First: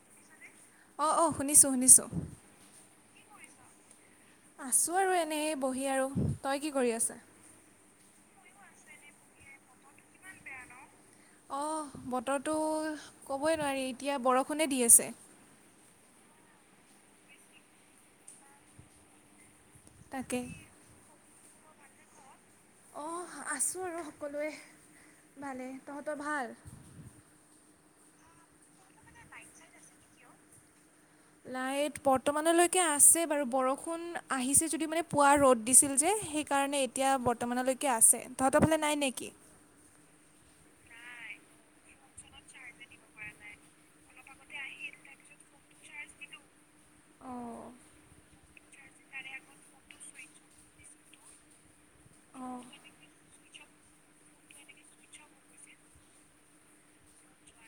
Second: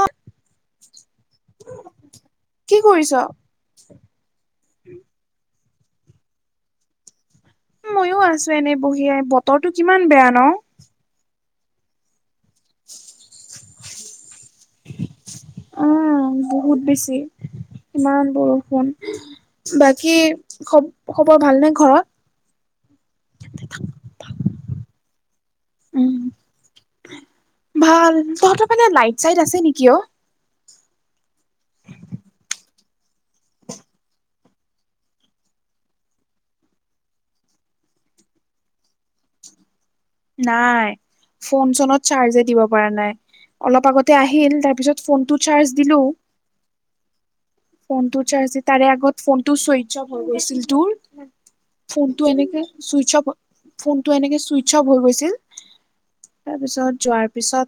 অ'। অ', অ', শুনিছোঁ শুনিছোঁ। কি কৰিছ আছোঁ আৰু এনে বহি আৰু, তই কি কৰি আছা। মইও আছোঁ এনে বহি বতৰতো কিমান বেয়া ন। অ', বতৰটো ক'বই নোৱাৰি এতিয়া বৰষুণে দি আছে। অ', বহুত বেছি, ইমান বৰষুণ। বাকী তাকে খব খবৰ ভালনে ঘৰত। অ', আছোঁ আৰু সকলোৱে ভালে, উম তহঁতৰ ভাল। ভাল তহঁতৰ পানে লাইট চাইট আছে নেকি অ'। লাইট বৰ্তমানলৈকে আছে বাৰু বৰষুণ আহিছে যদি মানে পুৱা ৰ'দ দিছিল যে সেই সেই কাৰণে এতিয়া বৰ্তমানলৈকে আছে, তহঁতৰ ফালে নাই নেকি? নাই, ফোন চোনত চাৰ্জে দিব পৰা নাই। অলপ আগতে আহিল তাৰপিছত ফোনটো চাৰ্জ দিলোঁ। অঁ ফোনটো চাৰ্জি তাৰে আগত ফোনটো চুই [unintelligible] অ'ফ হৈ গৈছিল তোৰ, ফোনটো অঁ এনেকে চুইঅ'ফ, ফোনটো এনেকে চুই [unintelligible] হৈ গৈছিল তাৰপিছত যোৱাৰ পিছত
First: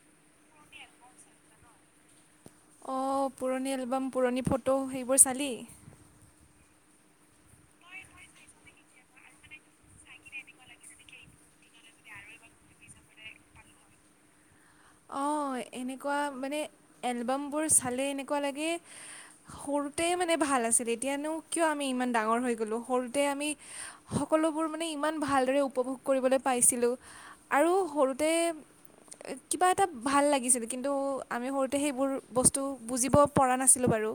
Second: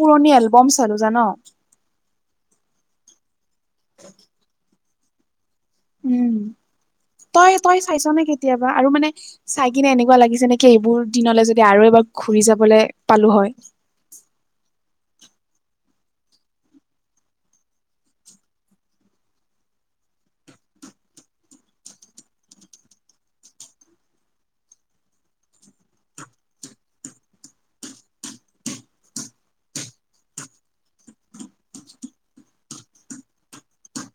পুৰণি এলবাম চালোঁ জান। অ', পুৰণি এলবাম পুৰণি ফটো সেইবোৰ চালি। উম, তই তই চাইছো নে কেতিয়াবা আৰু মানে চাই কিনে এনেকুৱা লাগিছে নেকি এইবোৰ দিনলৈ যদি আৰু এবাৰ ঘুৰি যাবলৈ পালোঁ হয়। হয় এনেকুৱা মানে এলবামবোৰ চালে এনেকুৱা লাগে সৰুতে মানে ভাল আছিল এতিয়ানো কিয় আমি ইমান ডাঙৰ হৈ গ'লো সৰুতে আমি সকলোবোৰ মানে ইমান ভালদৰে উপভোগ কৰিবলৈ পাইছিলোঁ আৰু সৰুতে কিবা এটা ভাল লাগিছিল কিন্তু আমি সৰুতে সেইবোৰ বস্তু বুজিব পৰা নাছিলোঁ বাৰু।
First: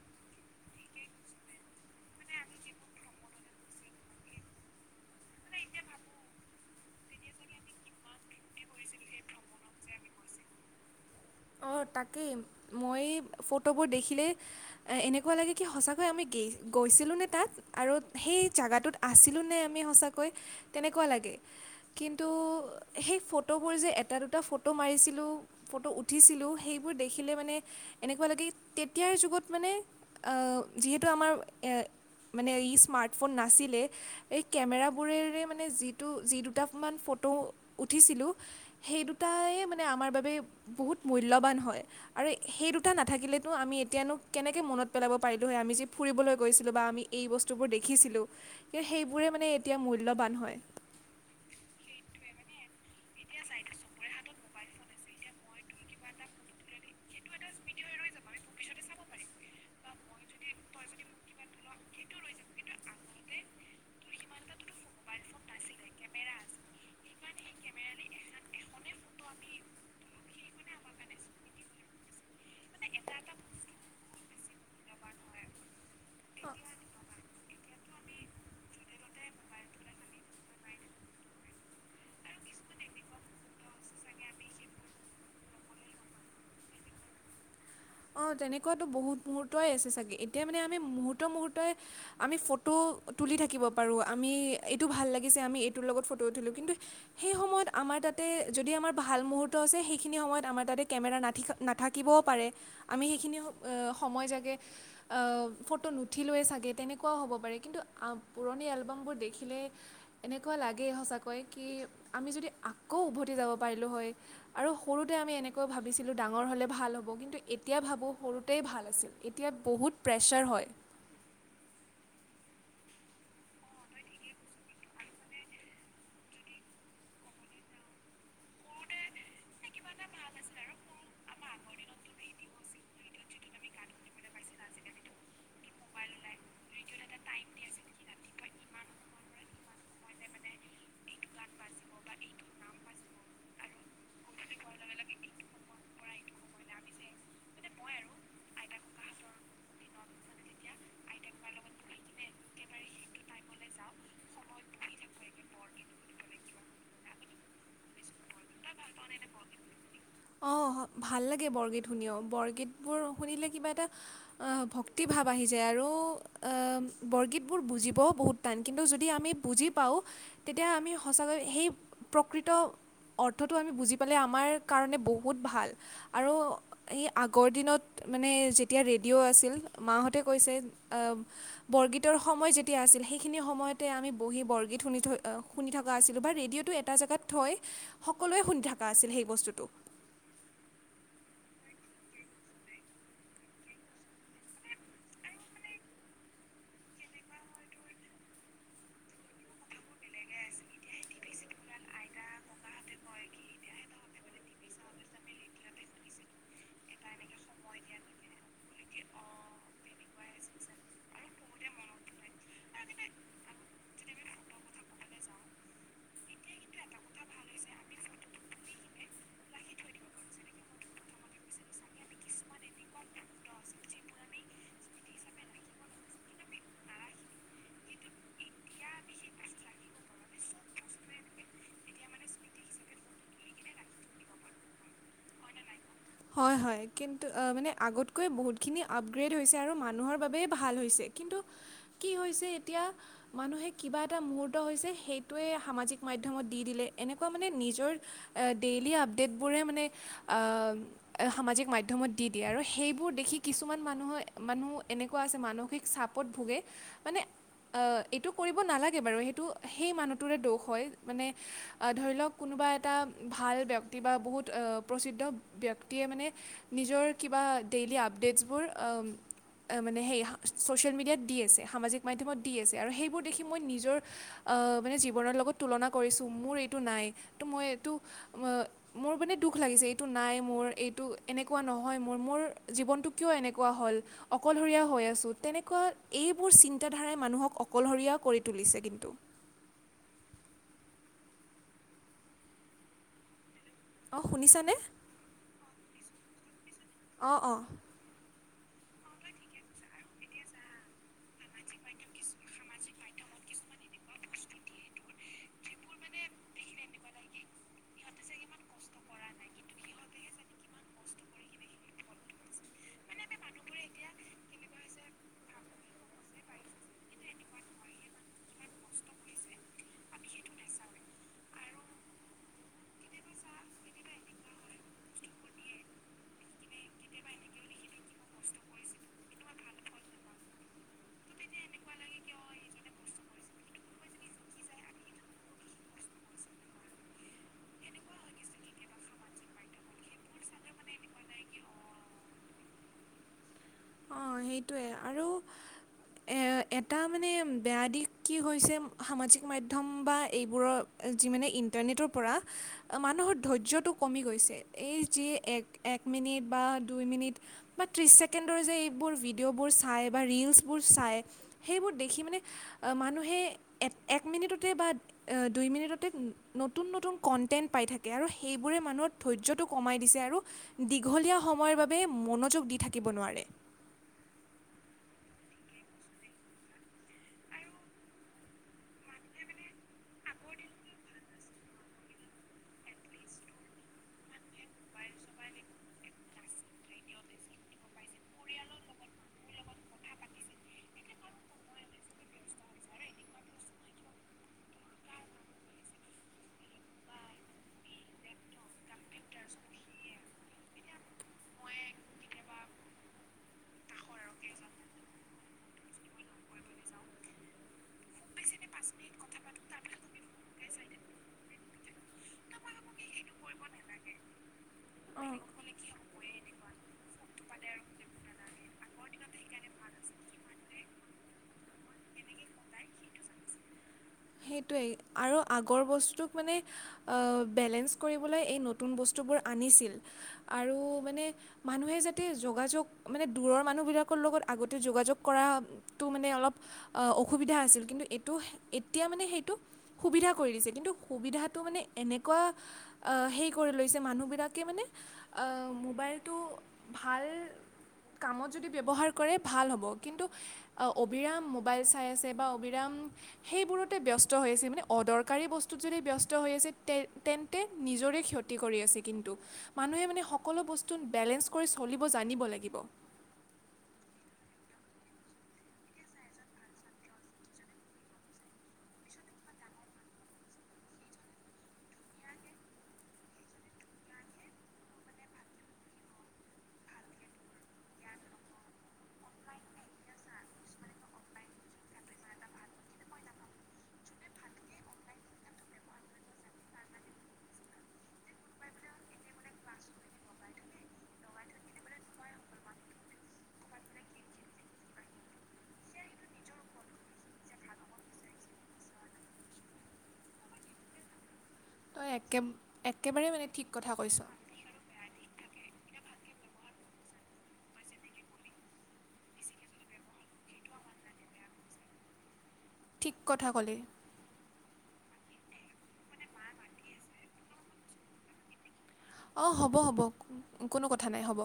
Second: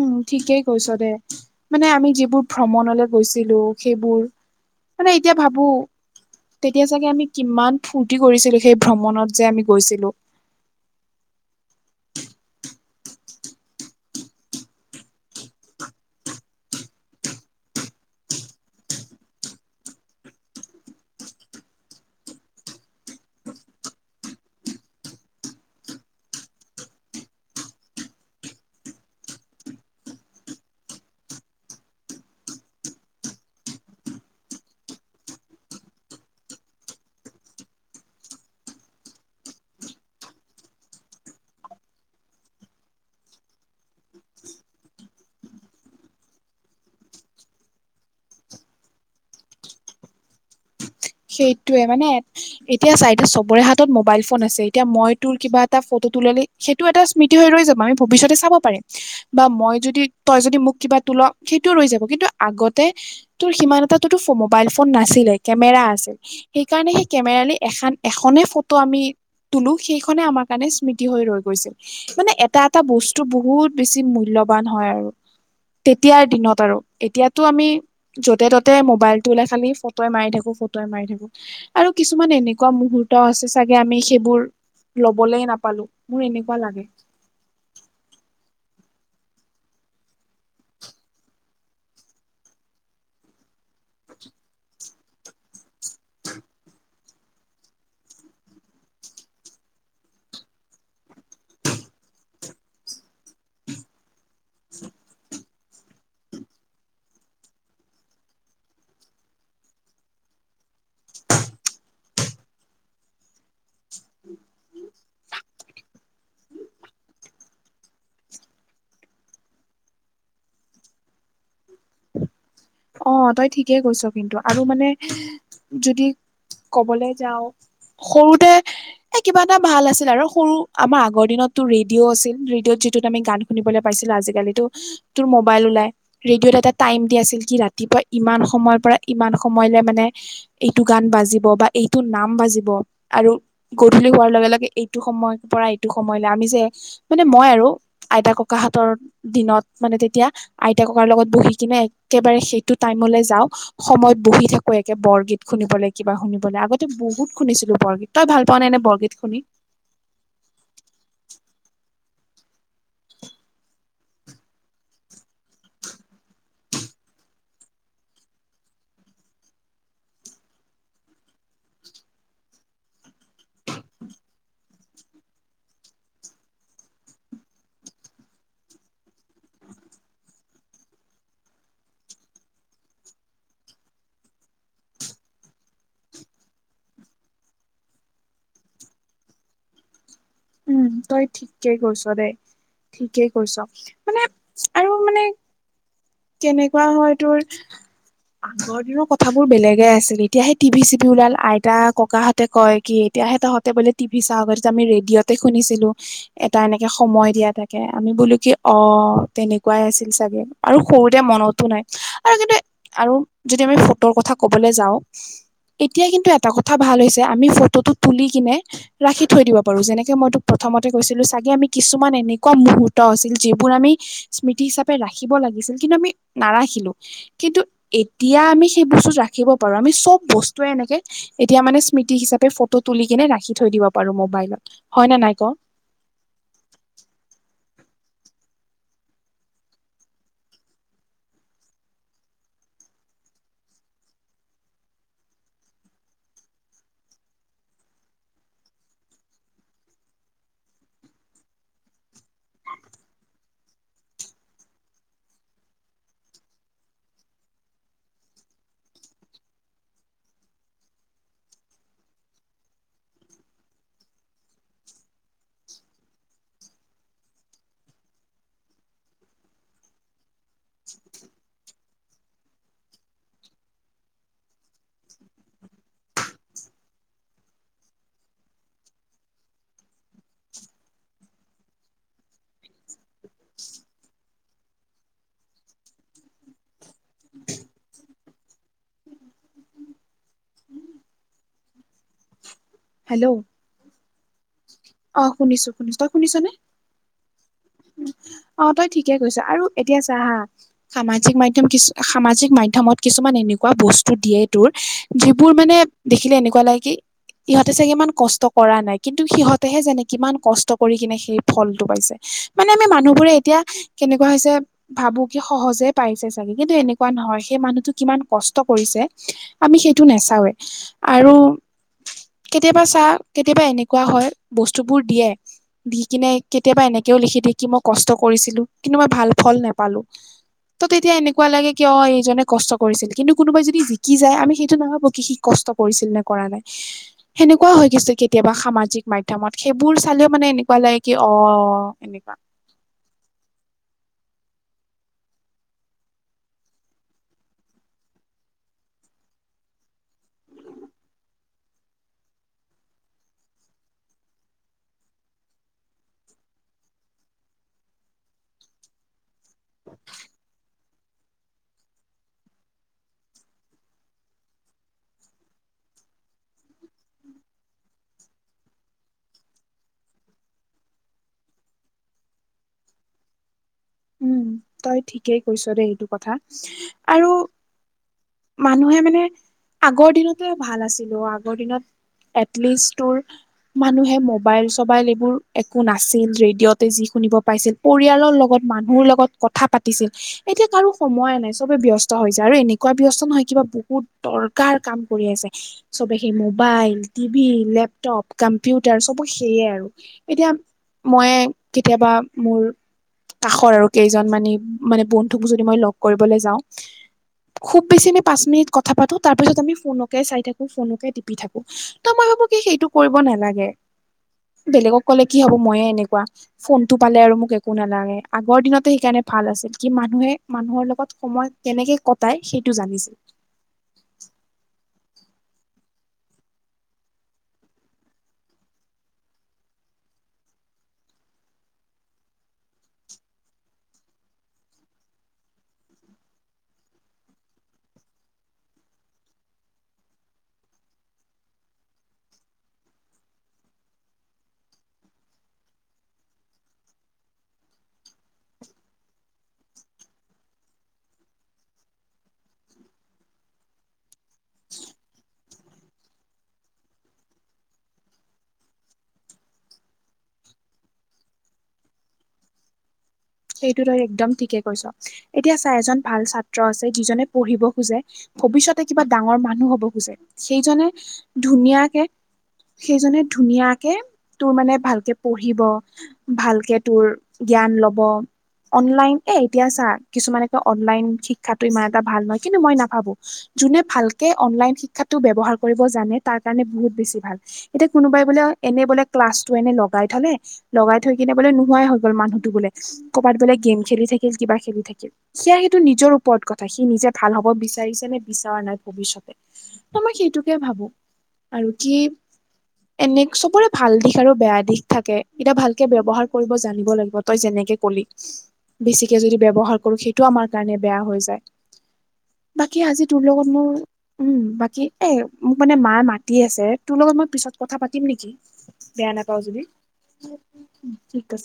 উম, ঠিকেই কৈছ দে, মানে আমি যিবোৰ ভ্ৰমণলৈ গৈছিলোঁ- সেইবোৰ, মানে এতিয়া ভাবো- তেতিয়া চাগে আমি কিমান ফূৰ্তি কৰিছিলো, সেই ভ্ৰমণত যে আমি গৈছিলোঁ। অঁ' তাকেই মই ফটোবোৰ দেখিলে- এ এনেকুৱা লাগে কি সঁচাকৈ আমি গে গৈছিলোঁ নে তাত? আৰু সেই জেগাটোত আছিলোঁ নে আমি সঁচাকৈ তেনেকুৱা লাগে। কিন্তু, সেই ফটোবোৰ যে এটা দুটা ফটো মাৰিছিলোঁ ফটো উঠ- উঠিছিলোঁ সেইবোৰ দেখিলে মানে- এনেকুৱা লাগে তেতিয়াৰ যুগত মানে অ যিহেতু আমাৰ এ- মানে ই স্মাৰ্টফোন নাছিলে এই কেমেৰাবোৰেৰে মানে যিটো যিটো- দুটামান ফটো উঠিছিলোঁ সেই দুটাই মানে আমাৰ বাবে- বহুত মূল্যৱান হয়। আৰু সেই দুটা নাথাকিলেতো আমি এতিয়ানো কেনেকে মনত পেলাব পাৰিলোঁ হয় আমি যে ফুৰিবলে গৈছিলোঁ বা আমি- এই বস্তুবোৰ দেখিছিলোঁ, কিন্তু সেইবোৰে মানে এতিয়া মূল্যবান হয়। সেইটোৱে মানে- এতিয়া চা এতিয়া চবৰে হাতত মোবাইল ফোন আছে এতিয়া মই তোৰ কিবা এটা ফটো তোলালে- সেইটো এটা স্মৃতি হৈ ৰৈ যাব আমি ভৱিষ্যতে চাব পাৰিম, বা মই যদি- তই যদি মোক কিবা তোল সেইটোও ৰৈ যাব কিন্তু, আগতে তোৰ সিমান এটা মবাইল ফ- ফন নাছিলে কেমেৰা আছিল, সেইকাৰণে সেই কেমেৰালে এখান এখনে ফটো আমি- তুলো সেইখনে আমাৰ কাৰণে স্মৃতি হৈ ৰৈ গৈছে। মানে এট- এটা এটা বস্তু বহুত বেছি মূল্যৱান হয় আৰু। তেতিয়াৰ দিনত আৰু এতিয়াতো আমি- য'তে ত'তে মোবাইলটো ওলাই খালি ফটো মাৰি থাকো, ফ- তাই মাৰি থাকো আৰু কিছুমান এনেকুৱা মূহুৰ্ত আছে চাগে আমি সেইবোৰ ল- বলে নাপালো, মোৰ এনেকুৱা লাগে। অঁ তেনেকুৱাতো বহুত মুহুৰ্তই আছে চাগে এতিয়া মানে আমি মুহূৰ্ত মুহূৰ্তই- আমি ফটো তুলি থাকিব পাৰোঁ, আমি এইটো ভাল লাগিছে আমি এইটোৰ লগত ফটো তুলো কিন্তু, - সেই সময়ত আমাৰ তাতে যদি আমাৰ ভাল মুহূৰ্ত আছে সেইখিনি সময়ত আমাৰ তাতে কেমেৰা নাথিকা- নাথাকিবও পাৰে আমি সেইখিনি সময় জাগে- ফটো নুঠিলোৱে চাগে তেনেকুৱাও হ'ব পাৰে, কিন্তু পুৰণি এলবামবোৰ দেখিলে- এনেকুৱা লাগেই সঁচাকৈ কি আমি যদি আকৌ উভতি যাব পাৰিলোঁ হয়। আৰু সৰুতে আমি এনেকৈ ভাবিছিলোঁ ডাঙৰ হ'লে ভাল হ'ব, কিন্তু- এতিয়া ভাবোঁ সৰুতেই ভাল আছিল, এতিয়া বহুত প্ৰেছাৰ হয়। অঁ তই ঠিকেই কৈছ কিন্তু আৰু মানে যদি কবলৈ যাওঁ, - সৰুতে এ কিবা এটা ভাল আছিল আৰু সৰু আমাৰ আগৰ দিনতটো ৰেডিঅ' আছিল ৰেডিঅ'ত য- তত আমি গান শুনিবলৈ পাইছিলো আজিকালিতো তোৰ মোবাইল ওলাই ৰেডিঅ'ত এটা টাইম দি আছিল কি ৰাত- ইমান সময়ৰ পৰা ইমান সময়লে মানে- এইটো গান বাজিব বা এইটো নাম বাজিব। আৰু- গধূলি হোৱাৰ লগে লগে এইটো সময়ৰ পৰা এইটো সময়লে আমি যে- মানে মই আৰু আইতা ককাহঁতৰ- দিনত মানে তেতিয়া আইতা ককাৰ লগত বহি কিনে একেবাৰে সেইটো টাইমলে যাওঁ। সময়ত বহি থাকো একে বৰগীত শুনিবলে কিবা শুনিবলে আগতে বহুত শুনিছিলোঁ বৰগীত। তই ভাল পাৱ নে এনেই বৰগীত শুনি? অঁ ভাল লাগে বৰগীত শুনিও, বৰগীতবোৰ শুনিলে কিবা এটা- অঁ' ভক্তি ভাৱ আহি যায় আৰু বৰগীতবোৰ বুজিবও বহুত- টান কিন্তু যদি আমি বুজি পাওঁ তেতিয়া আমি সঁচাকৈ সেই প্ৰকৃত অৰ্থটো আমি বুজি পালে আমাৰ কাৰণে বহুত ভাল আৰু এই আগৰ দিনত মানে যেতিয়া ৰেডিঅ' আছিল মাহঁতে কৈছে আ বৰগীতৰ সময় যেতিয়া আছিল সেইখিনি সময়তে আমি বহি বৰগীত শুনি থৈ শুনি থকা আছিলোঁ বা ৰেডিঅ'টো এটা জাগাত থৈ সকলোৱে শুনি থকা আছিল সেই বস্তুটো উম তই ঠিকে কৈছ দে ঠিকেই কৈছ মানে আৰু মানে কেনেকুৱা হয় তোৰ আগৰ দিনৰ কথাবোৰ বেলেগে আছিল এতিয়া সেই টিভি চিভি ওলাল আইতা ককা এতে কয় কি এতিয়া হে তহঁতে বোলে টিভি চাৱ আগত যে আমি ৰেডিঅতে শুনিছিলোঁ এটা এনেকে সময় দিয়া থাকে আমি বোলো কি অ তেনেকুৱাই আছিল চাগে আৰু সৰুতে মনতো নাই আৰু কিন্তু আৰু যদি আমি ফ'ট কথা কবলৈ যাওঁ এতিয়া কিন্তু এটা কথা ভাল হৈছে আমি ফটোটো তুলি কিনে ৰাখি থৈ দিব পাৰো যেনেকে মই তোক প্ৰথমতে কৈছিলো চাগে আমি কিছুমান এনেকুৱা মুহুৰ্ত আছিল যিবোৰ আমি স্মৃতি হিচাপে ৰাখিব লাগিছিল কিন্তু আমি নাৰাখিলোঁ কিন্তু এতিয়া আমি সেই বস্তুতো ৰাখিব পাৰো আমি চব বস্তুৱে এনেকে এতিয়া মানে স্মৃতি হিচাপে ফটো তুলি কেনে ৰাখি থৈ দিব পাৰো মোবাইলত হয় নে নাই ক হয় হয় কিন্তু মানে আগতকৈ বহুতখিনি আপগ্ৰেড হৈছে আৰু মানুহৰ বাবেই ভাল হৈছে কিন্তু কি হৈছে এতিয়া মানুহে কিবা এটা মুৰ্ত হৈছে সেইটোৱে সামাজিক মাধ্যমত দি দিলে এনেকুৱা মানে নিজৰ আ ডেইলী আপডেটবোৰে মানে আ-ম সামাজিক মাধ্যমত দি দিয়ে আৰু সেইবোৰ দেখি কিছুমান মানুহে মানুহ এনেকুৱা আছে মানসিক চাপ পদ ভোগে মানে এইটো কৰিব নালাগে বাৰু সেইটো সেই মানুহটোৰে দোষ হয় মানে ধৰি লওক কোনোবা এটা ভাল ব্যক্তি বা বহুত প্ৰসিদ্ধ ব্যক্তিয়ে মানে নিজৰ কিবা ডেইলী আপডেটছবোৰ আ-ম মানে সেই ছ'চিয়েল মিডিয়াত দি আছে সামাজিক মাধ্যমত দি আছে আৰু সেইবোৰ দেখি মই নিজৰ অ মানে জীৱনৰ লগত তুলনা কৰিছোঁ মোৰ এইটো নাই তো মই এইটো ম মোৰ মানে দুখ লাগিছে এইটো নাই মোৰ এইটো এনেকুৱা নহয় মোৰ মোৰ জীৱনটো কিয় এনেকুৱা হ'ল অকলশৰীয়া হৈ আছোঁ তেনেকুৱা এইবোৰ চিন্তাধাৰাই মানুহক অকলশৰীয়া কৰি তুলিছে কিন্তু হেল্ল' অ শুনিছানে অ শুনিছো শুনিছো তই শুনিছ নে অঁ অঁ অ তই ঠিকে কৈছ আৰু এতিয়া চা হা সামাজিক মাধ্যম কিছু সামাজিক মাধ্যমত কিছুমান এনেকুৱা বস্তু দিয়ে তোৰ যিবোৰ মানে দেখিলে এনেকুৱা লাগে কি ইহঁত চাগে ইমান কষ্ট কৰা নাই কিন্তু সিহঁতেহে জানে কিমান কষ্ট কৰি কিনে সেই ফলটো পাইছে মানে আমি মানুহবোৰে এতিয়া কেনেকুৱা হৈছে ভাবো কি সহজে পাইছে চাগে কিন্তু এনেকুৱা নহয় সেই মানুহতো কিমান কষ্ট কৰিছে আমি সেইটো নেচাওঁৱে আৰু কেতিয়াবা চা কেতিয়াবা এনেকুৱা হয় বস্তুবোৰ দিয়ে দি কিনে কেতিয়াবা এনেকেও লিখি দিয়ে কি মই কষ্ট কৰিছিলো কিন্তু মই ভাল ফল নেপালো ত'তেতিয়া এনেকুৱা লাগে কিয় এইজনে কষ্ট কৰিছিল! কিন্তু কোনোবাই যদি জিকি যায় আমি সেইটো নাভাবো কি সি কষ্ট কৰিছিল নে কৰা নাই সেনেকুৱা হৈ কিছু কেতিয়াবা সামাজিক মাধ্যমত সেইবোৰ চালেও মানে এনেকুৱা লাগে কি অ- এনেকুৱা। অ সেইটোৱে আৰু- এটা মানে বেয়া দিশ কি হৈছে সামাজিক মাধ্যম বা এইবোৰৰ- যি মানে ইণ্টাৰনেটৰ পৰা মানুহৰ ধৈৰ্য্যটো কমি গৈছে এই যি এক- এক মিনিট বা দুই মিনিট, বা ত্ৰিছ ছেকেণ্ডৰ যে এইবোৰ ভিডিঅ'বোৰ চাই বা ৰিলচ- চাই, সেইবোৰ দেখি মানে মানুে এক মিনিটতে বা- দুই মিনিটতে নতুন নতুন কণ্টেণ্ট পাই থাকে আৰু সেইবোৰে মানুহৰ ধৈৰ্যটো কমাই দিছে আৰু- দীঘলীয়া সময়ৰ বাবে মনোযোগ দি থাকিব নোৱাৰে। উম তই ঠিকেই কৈছ দেই এইটো কথা আৰু- মানুহে মানে, আগৰ দিনতে ভাল আছিলে আগৰ দিনত। এটলিষ্ট তোৰ মানুহে মবাইল চবাইল এইবোৰ একো না ছিল ৰেডিঅ'তে যি শুনিব পাইছিল পৰিয়ালৰ লগত- মানুহৰ লগত কথা পাতিছিল এতিয়া কাৰো সময় নাই চবে ব্যস্ত হৈ যায় আৰু এনেকুৱা ব্যস্ত নহয় কিবা বহুত- তৰ্কাৰ কাম কৰি আছে। চবে সেই মোবাইল টিভি লেপটপ কম্পিউটাৰ চব সেইয়ে আৰু। এতিয়া মই কেতিয়াবা মোৰ- কাষৰ আৰু কেইজন মানি মানে বন্ধুক যদি মই লগ কৰিবলৈ যাওঁ। খুব বেছি আমি পাঁচ মিনিট কথা পাতো তাৰ পিছত আমি ফোনকে চাই থাকো ফোনকে টিপি থাকোঁ। ত মই ভাবো কি সেইটো কৰিব নালাগে। বেলেগক ক'লে কি হ'ব ময়ে এনেকুৱা, ফোনটো পালে আৰু মোক একো নালাগে। আগৰ দিনতো সেইকাৰণে ভাল আছিল কি মানুহে মানুহৰ লগত সময় কেনেকে কটাই সেইটো জানিছিল। সেইটোৱেই আৰু আগৰ বস্তুটোক মানে- বেলেঞ্চ কৰিবলৈ এই নতুন বস্তুবোৰ আনিছিল আৰু মানে- মানুহে যাতে যোগাযোগ মানে দূৰৰ মানুহবিলাকৰ লগত আগতে যোগাযোগ কৰা- টো মানে অলপ অসুবিধা আছিল কিন্তু এইটো- তেতিয়া মানে সেইটো, সুবিধা কৰি দিছে কিন্তু সুবিধাটো মানে এনেকুৱা- আহ হেৰি কৰি লৈছে মানুহবিলাকে মানে- আহ মোবাইলটো ভাল- কামত যদি ব্যৱহাৰ কৰে ভাল হ'ব কিন্তু- অবিৰাম মোবাইল চাই আছে বা অবিৰাম- সেইবোৰতে ব্যস্ত হৈ আছে মানে অদৰকাৰী বস্তুত যদি ব্যস্ত হৈ আছে তে তেন তে নিজৰে ক্ষতি কৰি আছে কিন্তু। মানুহে মানে সকলো বস্তু বেলেঞ্চ কৰি চলিব জানিব লাগিব। সেইটো তই একদম ঠিকে কৈছ এতিয়া চা এজন ভাল ছাত্ৰ আছে যিজনে পঢ়িব খোজে। ভৱিষ্যতে কিবা ডাঙৰ মানুহ হব খোজে সেইজনে ধুনীয়াকে- সেইজনে ধুনীয়াকে তোৰ মানে ভালকে পঢ়িব। ভালকে তোৰ জ্ঞান লব। অনলাইন এ এতিয়া চা কিছুমানে কয় অনলাইন শিক্ষাটো ইমান এটা ভাল নহয় কিন্তু মই নাভাবো। যোনে ভালকে অনলাইন শিক্ষাটো ব্যৱহাৰ কৰিব জানে তাৰ কাৰণে বহুত বেছি ভাল। এতিয়া কোনোবাই বোলে এনেই বোলে ক্লাছটো এনে লগাই থলে- লগাই থৈ কিনে বোলে নোহোৱাই হৈ গ'ল মানুহতো বোলে ক'ৰবাত বোলে গেম খেলি থাকিল কিবা খেলি থাকিল। সেয়া সেইটো নিজৰ ওপৰত কথা সি নিজে ভাল হব বিচাৰিছে নে বিচৰা নাই ভৱিষ্যতে। অ মই সেইটোকে ভাবো। আৰু কি, তই একে এনে একেবাৰে মানে ঠিক চবৰে কথা ভাল কৈছ দিশ আৰু বেয়া দিশ থাকে। এতিয়া ভালকে ব্যৱহাৰ কৰিব জানিব লাগিব, তই যেনেকে কলি বেছিকে যদি ব্যৱহাৰ কৰো সেইটো আমাৰ কাৰণে বেয়া হৈ যায়। বাকী আজি ঠিক তোৰ কথা লগত মোৰ ক'লি উম বাকী এ মোক মানে মা মাতি আছে তোৰ লগত মই পিছত কথা পাতিম নেকি? বেয়া নাপাও অ যদি হ'ব হ'ব কোনো কথা নাই ঠিক হ'ব। আছে